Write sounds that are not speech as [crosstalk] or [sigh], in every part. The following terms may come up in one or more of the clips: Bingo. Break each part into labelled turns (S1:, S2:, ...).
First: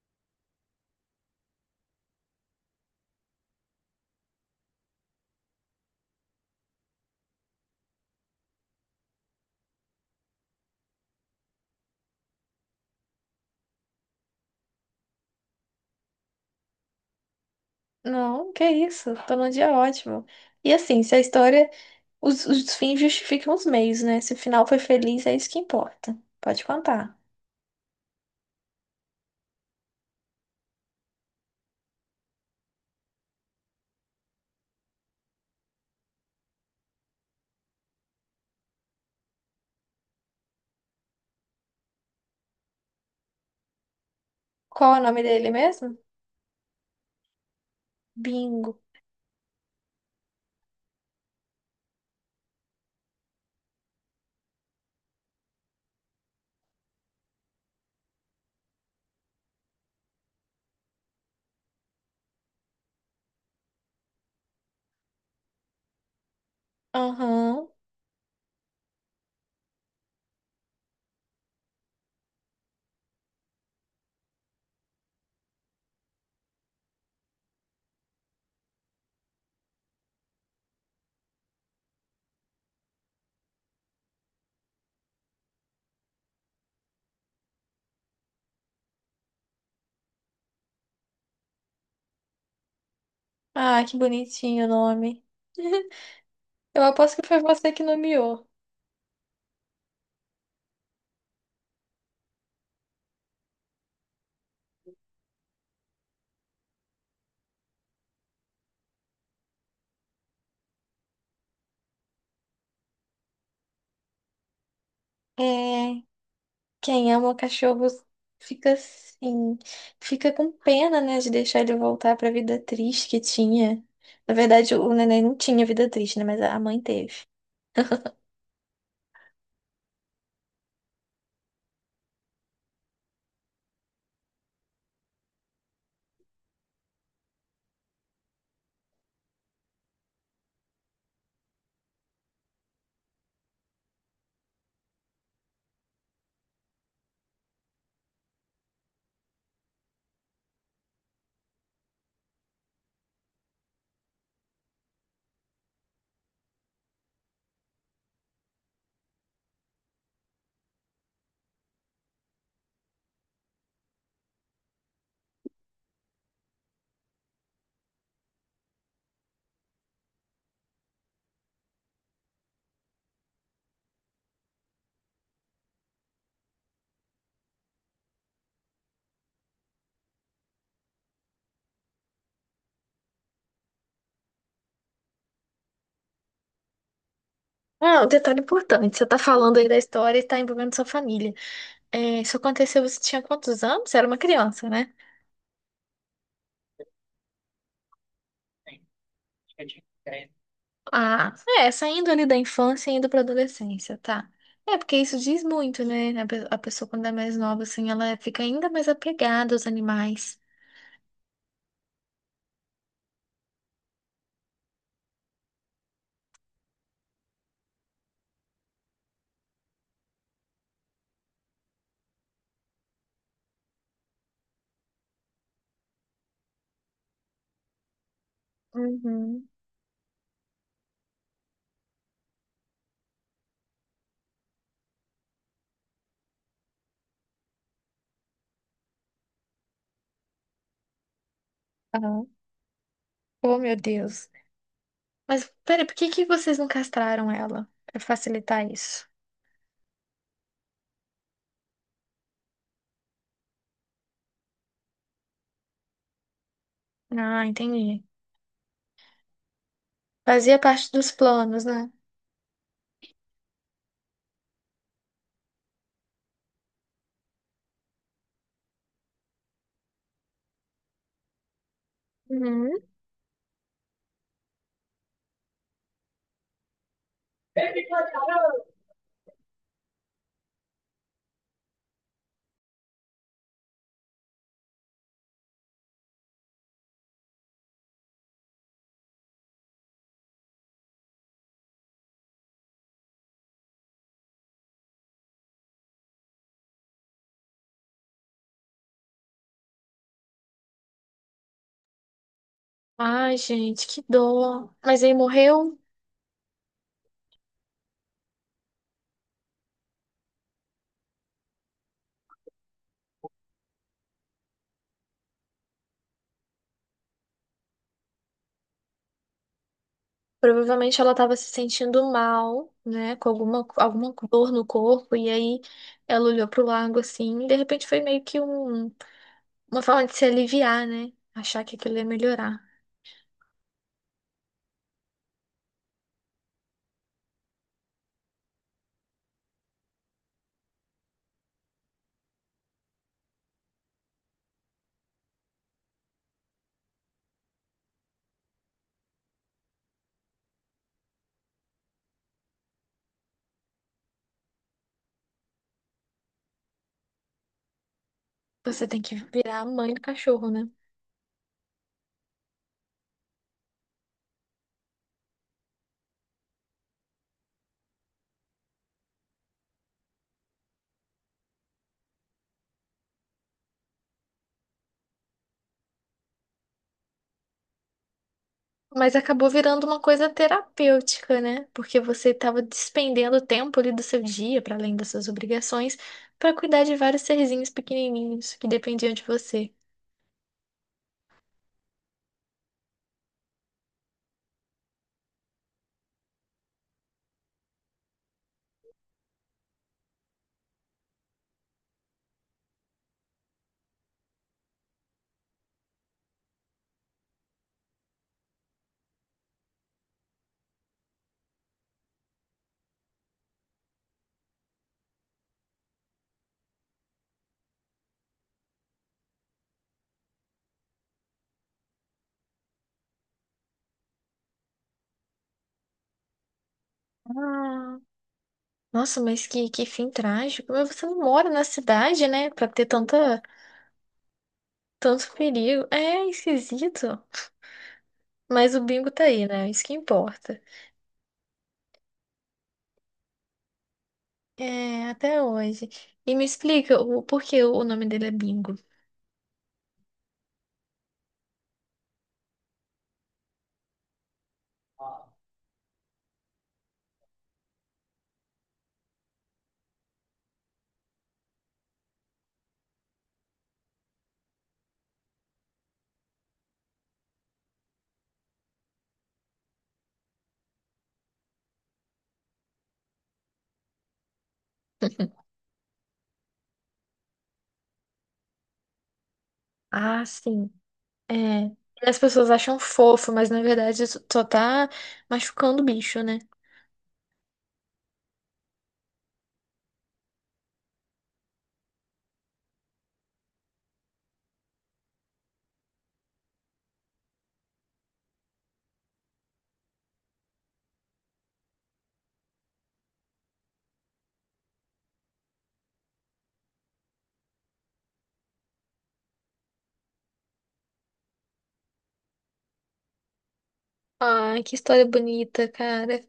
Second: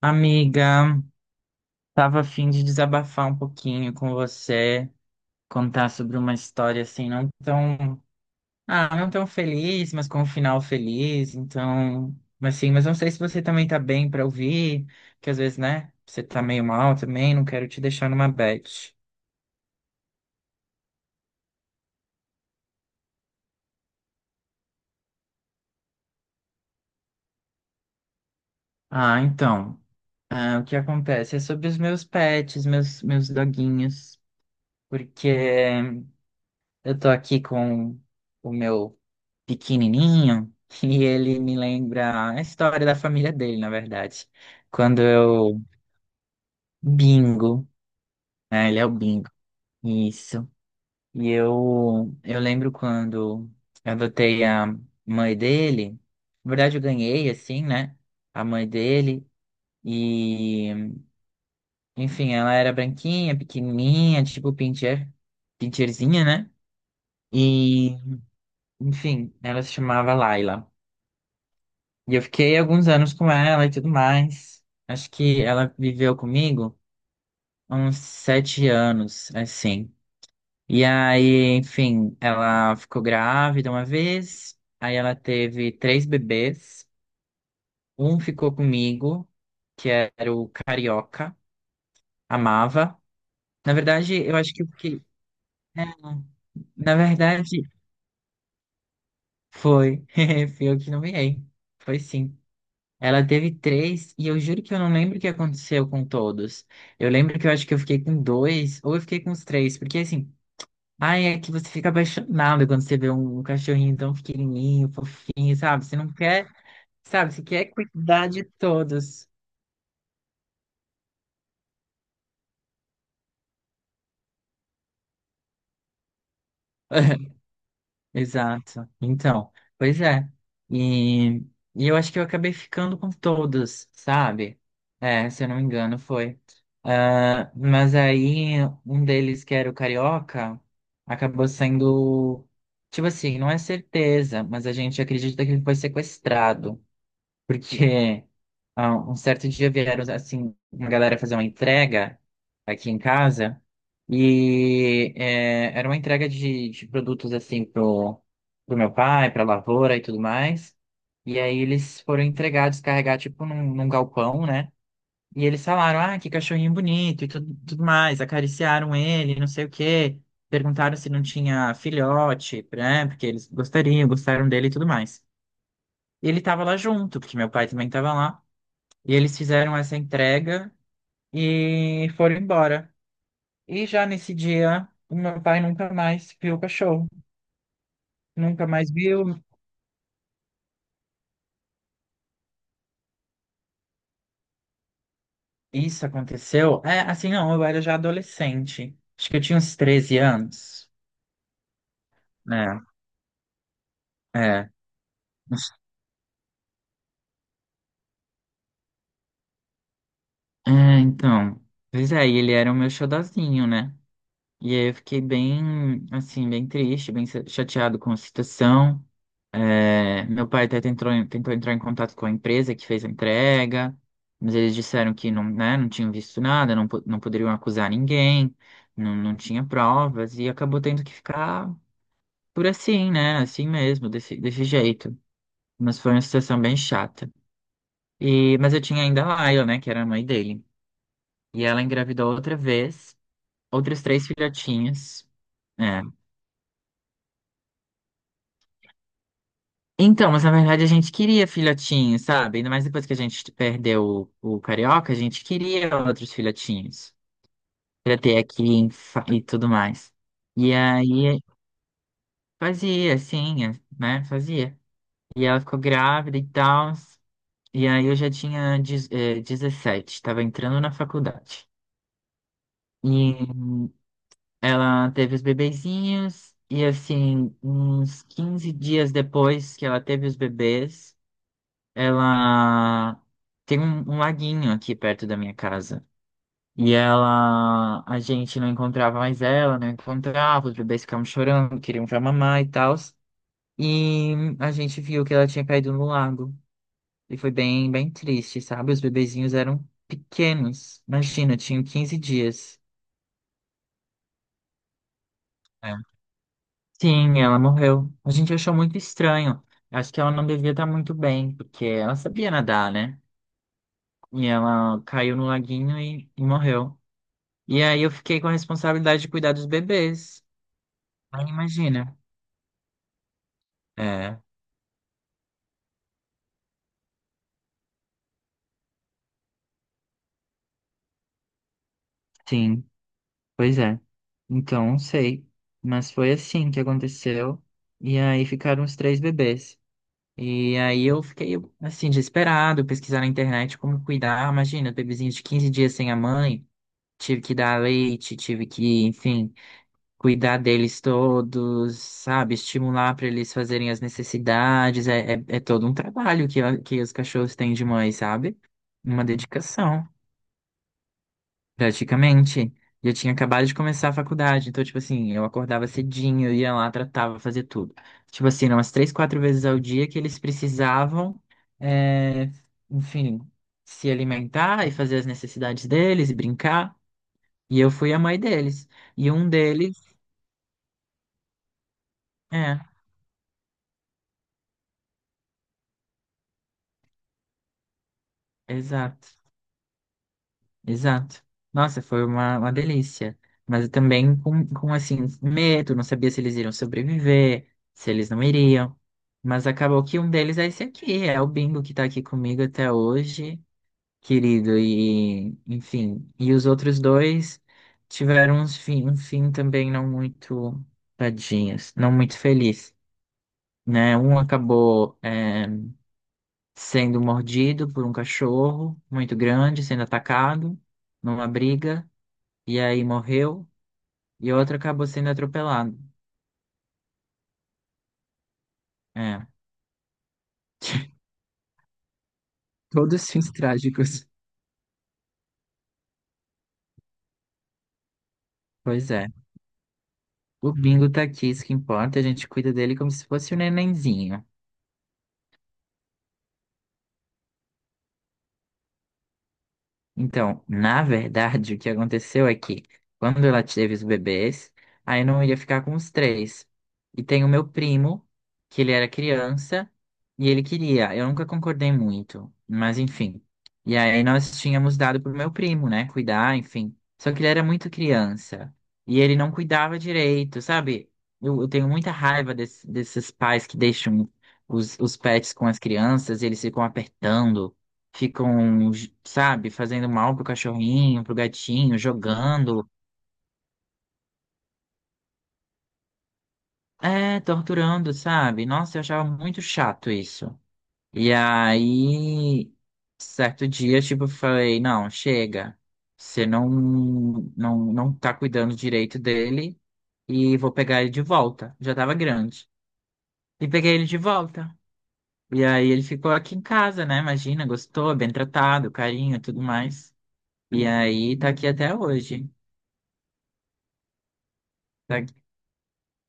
S1: Amiga, tava a fim de desabafar um pouquinho com você, contar sobre uma história assim, não tão feliz, mas com um final feliz, então, mas assim, mas não sei se você também tá bem pra ouvir, que às vezes, né, você tá meio mal também, não quero te deixar numa
S2: Não, que
S1: bad.
S2: isso, tô num dia ótimo. E assim, se a história, os fins justificam os meios, né? Se o final foi feliz, é isso que importa. Pode contar.
S1: Ah, então, o que acontece é sobre os meus pets, meus doguinhos, porque eu tô aqui com o meu pequenininho [laughs] e ele me lembra a história da família dele, na verdade.
S2: Qual é
S1: Quando
S2: o nome dele
S1: eu
S2: mesmo?
S1: Bingo, né? Ele
S2: Bingo.
S1: é o Bingo. Isso. E eu lembro quando eu adotei a mãe dele. Na verdade, eu ganhei assim, né? A mãe dele e enfim, ela era branquinha, pequenininha, tipo pincher, pincherzinha, né?
S2: Aham.
S1: E enfim, ela se chamava Laila. E eu fiquei alguns anos com ela e tudo mais. Acho que ela viveu comigo uns 7 anos, assim. E aí, enfim, ela ficou grávida uma vez. Aí ela teve três bebês. Um ficou comigo, que era o Carioca. Amava. Na
S2: Ah, que
S1: verdade, eu acho que
S2: bonitinho
S1: o
S2: o
S1: que,
S2: nome.
S1: é,
S2: [laughs] Eu
S1: na
S2: aposto que foi
S1: verdade,
S2: você que nomeou.
S1: foi. [laughs] Fui eu que nomeei. Foi sim. Ela teve três, e eu juro que eu não lembro o que aconteceu com todos. Eu lembro que eu acho que eu fiquei com dois, ou eu fiquei com os três, porque assim, ai, é que você fica apaixonado quando você vê um cachorrinho tão pequenininho,
S2: É,
S1: fofinho, sabe? Você não quer,
S2: quem
S1: sabe?
S2: ama
S1: Você quer
S2: cachorros
S1: cuidar de
S2: fica
S1: todos.
S2: assim, fica com pena, né, de deixar ele voltar pra vida triste que tinha. Na verdade, o neném não tinha vida triste, né, mas a mãe teve.
S1: [laughs] Exato. Então, pois é. E, e eu acho que eu acabei ficando com todos, sabe? É, se eu não me engano, foi. Ah, mas aí, um deles, que era o Carioca, acabou sendo. Tipo assim, não é certeza, mas a gente acredita que ele foi sequestrado. Porque um certo dia vieram, assim, uma galera fazer uma entrega aqui em casa. E era uma entrega de produtos, assim, pro meu pai, pra lavoura e tudo mais. E aí eles foram entregar, descarregar, tipo, num galpão, né? E eles falaram, ah, que cachorrinho bonito e tudo mais. Acariciaram ele, não sei o quê. Perguntaram se não tinha filhote, né? Porque eles gostariam, gostaram dele e tudo mais. E ele tava lá junto, porque meu pai também tava lá. E eles fizeram essa entrega e foram embora. E já nesse dia, o meu pai nunca mais viu o cachorro.
S2: Ah, um detalhe
S1: Nunca mais
S2: importante. Você tá
S1: viu.
S2: falando aí da história e tá envolvendo sua família. É, isso aconteceu, você tinha quantos anos? Você era uma criança, né?
S1: Isso aconteceu. É, assim, não, eu era já adolescente. Acho que eu tinha uns 13 anos.
S2: Ah, é, saindo ali da
S1: Né?
S2: infância e indo pra adolescência, tá?
S1: É.
S2: É, porque isso diz muito, né? A pessoa, quando é mais nova, assim, ela fica ainda mais apegada aos animais.
S1: É, então. Pois é, e ele era o meu xodozinho, né? E aí eu fiquei bem, assim, bem triste, bem chateado com a situação. É, meu pai até tentou entrar em contato com a empresa que fez a entrega, mas eles disseram que não, né, não tinham visto nada, não, não poderiam acusar ninguém, não, não
S2: Uhum.
S1: tinha provas, e acabou tendo que ficar por assim, né? Assim mesmo, desse jeito. Mas foi uma situação bem chata. Mas eu tinha ainda a Laila, né, que era a mãe dele. E ela
S2: Ah,
S1: engravidou outra vez,
S2: oh, meu
S1: outros três
S2: Deus.
S1: filhotinhos.
S2: Mas, peraí, por
S1: É,
S2: que que vocês não castraram ela? Pra facilitar isso.
S1: então, mas na verdade a gente queria filhotinhos, sabe? Ainda mais depois que a gente perdeu o Carioca, a gente queria outros filhotinhos
S2: Ah, entendi.
S1: pra ter aqui e tudo mais.
S2: Fazia
S1: E
S2: parte dos
S1: aí
S2: planos, né?
S1: fazia, assim, né? Fazia. E ela ficou grávida e tal. E aí eu já tinha 17, tava entrando na faculdade.
S2: Uhum.
S1: E ela teve os bebezinhos, e assim, uns 15 dias depois que ela teve os bebês. Ela tem um laguinho aqui perto da minha casa. E ela, a gente não encontrava mais ela, não encontrava, os bebês ficavam chorando, queriam já mamar e tal. E a gente viu que ela tinha caído no lago. E foi bem, bem triste, sabe? Os bebezinhos eram pequenos. Imagina, tinham 15 dias.
S2: Ai, gente, que dor. Mas aí morreu.
S1: É. Sim, ela morreu. A gente achou muito estranho. Acho que ela não devia estar muito bem, porque ela sabia nadar, né? E ela caiu no laguinho e morreu. E aí eu fiquei com a responsabilidade de cuidar dos bebês.
S2: Provavelmente ela estava
S1: Aí
S2: se sentindo
S1: imagina.
S2: mal, né? Com alguma
S1: É,
S2: dor no corpo. E aí ela olhou pro lago assim. E de repente foi meio que um, uma forma de se aliviar, né? Achar que aquilo ia melhorar.
S1: sim, pois é. Então, não sei. Mas foi assim que aconteceu. E aí ficaram os três bebês. E aí eu fiquei, assim, desesperado, pesquisar na internet como cuidar. Imagina, bebezinho de 15 dias sem a mãe, tive que dar leite, tive que, enfim, cuidar deles todos, sabe? Estimular para eles fazerem as necessidades. É todo um trabalho que os cachorros têm de mãe, sabe?
S2: Você tem que
S1: Uma
S2: virar a mãe do
S1: dedicação,
S2: cachorro, né?
S1: praticamente. E eu tinha acabado de começar a faculdade, então, tipo assim, eu acordava cedinho, eu ia lá, tratava, fazia tudo. Tipo assim, eram umas três, quatro vezes ao dia que eles precisavam, é, enfim, se alimentar e fazer as necessidades deles e brincar. E eu fui a mãe deles.
S2: Mas
S1: E um
S2: acabou virando
S1: deles,
S2: uma coisa terapêutica, né? Porque você estava
S1: é,
S2: despendendo tempo ali do seu dia, para além das suas obrigações, para cuidar de vários serzinhos pequenininhos que dependiam de
S1: exato.
S2: você.
S1: Exato. Nossa, foi uma delícia. Mas eu também com, assim, medo, não sabia se eles iriam sobreviver, se eles não iriam. Mas acabou que um deles é esse aqui, é o Bingo que tá aqui comigo até hoje, querido. E, enfim, e os outros dois tiveram um fim também não muito, tadinhos, não muito feliz, né? Um acabou, sendo mordido por um cachorro muito grande, sendo atacado numa briga e aí morreu, e outro acabou sendo atropelado.
S2: Ah, nossa, mas
S1: É,
S2: que fim trágico. Mas você
S1: [laughs]
S2: não mora na cidade, né? Pra ter
S1: todos
S2: tanta,
S1: fins trágicos.
S2: tanto perigo. É esquisito. Mas o Bingo
S1: Pois
S2: tá
S1: é.
S2: aí, né? É isso que importa.
S1: O Bingo tá aqui, isso que importa, a gente cuida dele como se fosse um nenenzinho.
S2: É, até hoje. E me explica o por que o nome dele é Bingo.
S1: Então, na verdade, o que aconteceu é que quando ela teve os bebês, aí não ia ficar com os três. E tem o meu primo, que ele era criança, e ele queria. Eu nunca concordei muito, mas enfim. E aí nós tínhamos dado pro meu primo, né, cuidar, enfim. Só que ele era muito criança, e ele não cuidava direito, sabe? Eu tenho muita raiva desses pais que deixam os pets
S2: [laughs]
S1: com as crianças, e eles ficam apertando ficam, sabe, fazendo
S2: Ah,
S1: mal pro
S2: sim.
S1: cachorrinho,
S2: É.
S1: pro gatinho,
S2: E as pessoas acham
S1: jogando,
S2: fofo, mas na verdade isso só tá machucando o bicho, né?
S1: torturando, sabe? Nossa, eu achava muito chato isso. E aí, certo dia, tipo, eu falei, não, chega. Você não tá cuidando direito dele e vou pegar ele de volta. Já tava grande. E peguei ele de volta. E aí ele ficou aqui em casa, né? Imagina, gostou, bem tratado, carinho, e tudo mais. E aí tá aqui até hoje.
S2: Ah, que história
S1: Tá.
S2: bonita, cara.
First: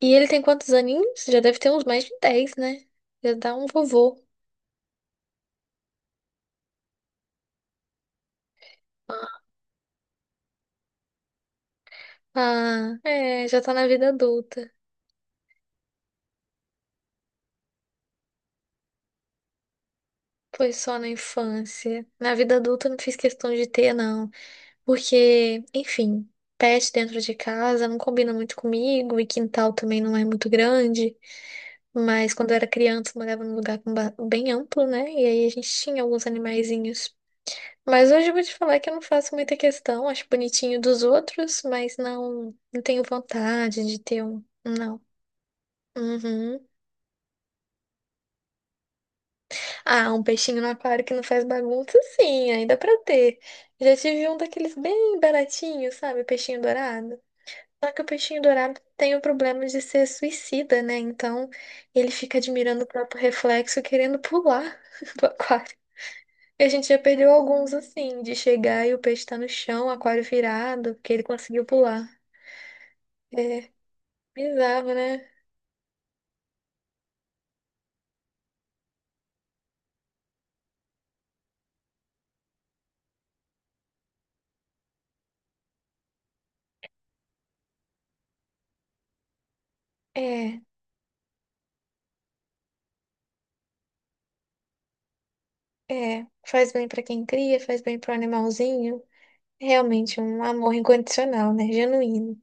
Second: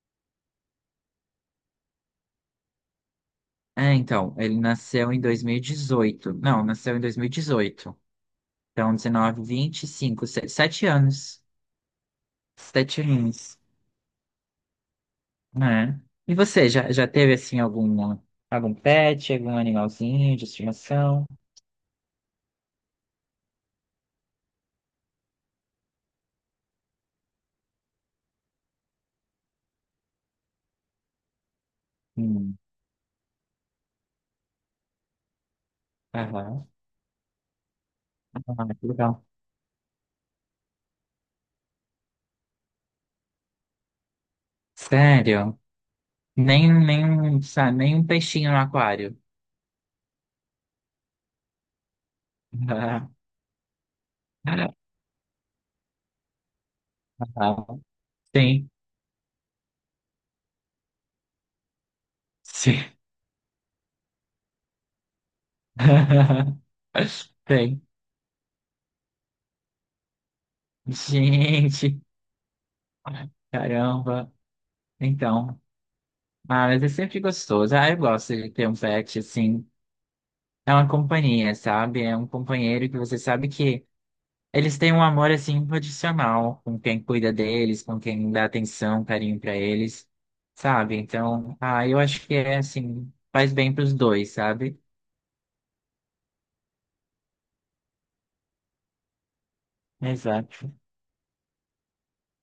S2: E ele tem quantos aninhos? Já deve ter uns mais de 10, né? Já dá um
S1: É,
S2: vovô.
S1: então, ele nasceu em 2018. Não, nasceu em 2018. Então, 19, 25, 7 anos.
S2: Ah,
S1: Sete
S2: é,
S1: anos,
S2: já tá na vida adulta.
S1: né? E você, já teve, assim, algum pet, algum animalzinho de
S2: Foi só na
S1: estimação?
S2: infância. Na vida adulta eu não fiz questão de ter, não. Porque, enfim, pet dentro de casa não combina muito comigo e quintal também não é muito grande. Mas quando eu
S1: Hum,
S2: era criança, eu morava num lugar com bem amplo, né? E aí a gente tinha alguns
S1: aham.
S2: animaizinhos. Mas hoje eu vou te
S1: Ah,
S2: falar
S1: que
S2: que eu não
S1: legal.
S2: faço muita questão, acho bonitinho dos outros, mas não, não tenho vontade de ter um. Não.
S1: Sério?
S2: Uhum.
S1: Nem um, sabe, nem um peixinho no aquário.
S2: Ah, um peixinho no aquário que não faz bagunça, sim, ainda pra
S1: [laughs]
S2: ter. Já tive um daqueles bem baratinhos, sabe? Peixinho dourado.
S1: Ah,
S2: Só que o peixinho
S1: sim,
S2: dourado tem o problema de ser suicida, né? Então ele fica
S1: sim.
S2: admirando o próprio reflexo, querendo pular [laughs] do aquário.
S1: [laughs]
S2: E a gente já perdeu alguns
S1: Tem.
S2: assim, de chegar e o peixe tá no chão, aquário virado, porque ele conseguiu
S1: Gente,
S2: pular. É
S1: caramba.
S2: bizarro, né?
S1: Então, mas é sempre gostoso. Ah, eu gosto de ter um pet, assim. É uma companhia, sabe? É um companheiro que você sabe que eles têm um amor, assim, incondicional com quem cuida deles, com quem dá atenção, carinho pra eles,
S2: É,
S1: sabe? Então, eu acho que é, assim, faz bem pros dois, sabe?
S2: é. Faz bem pra quem cria, faz bem pro animalzinho. Realmente um
S1: Exato,
S2: amor incondicional, né? Genuíno.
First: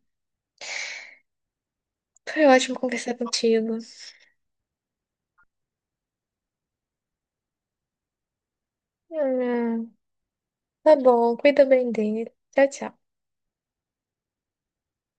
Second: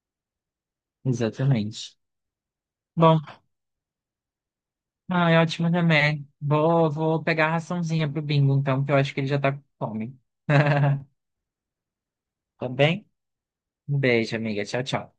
S1: exatamente.
S2: Foi ótimo conversar
S1: Bom,
S2: contigo.
S1: é ótimo também. Vou pegar a raçãozinha pro Bingo, então, que eu acho que ele já tá com
S2: Ah,
S1: fome.
S2: tá
S1: [laughs]
S2: bom, cuida bem dele. Tchau,
S1: Tá
S2: tchau.
S1: bem? Um beijo, amiga. Tchau, tchau.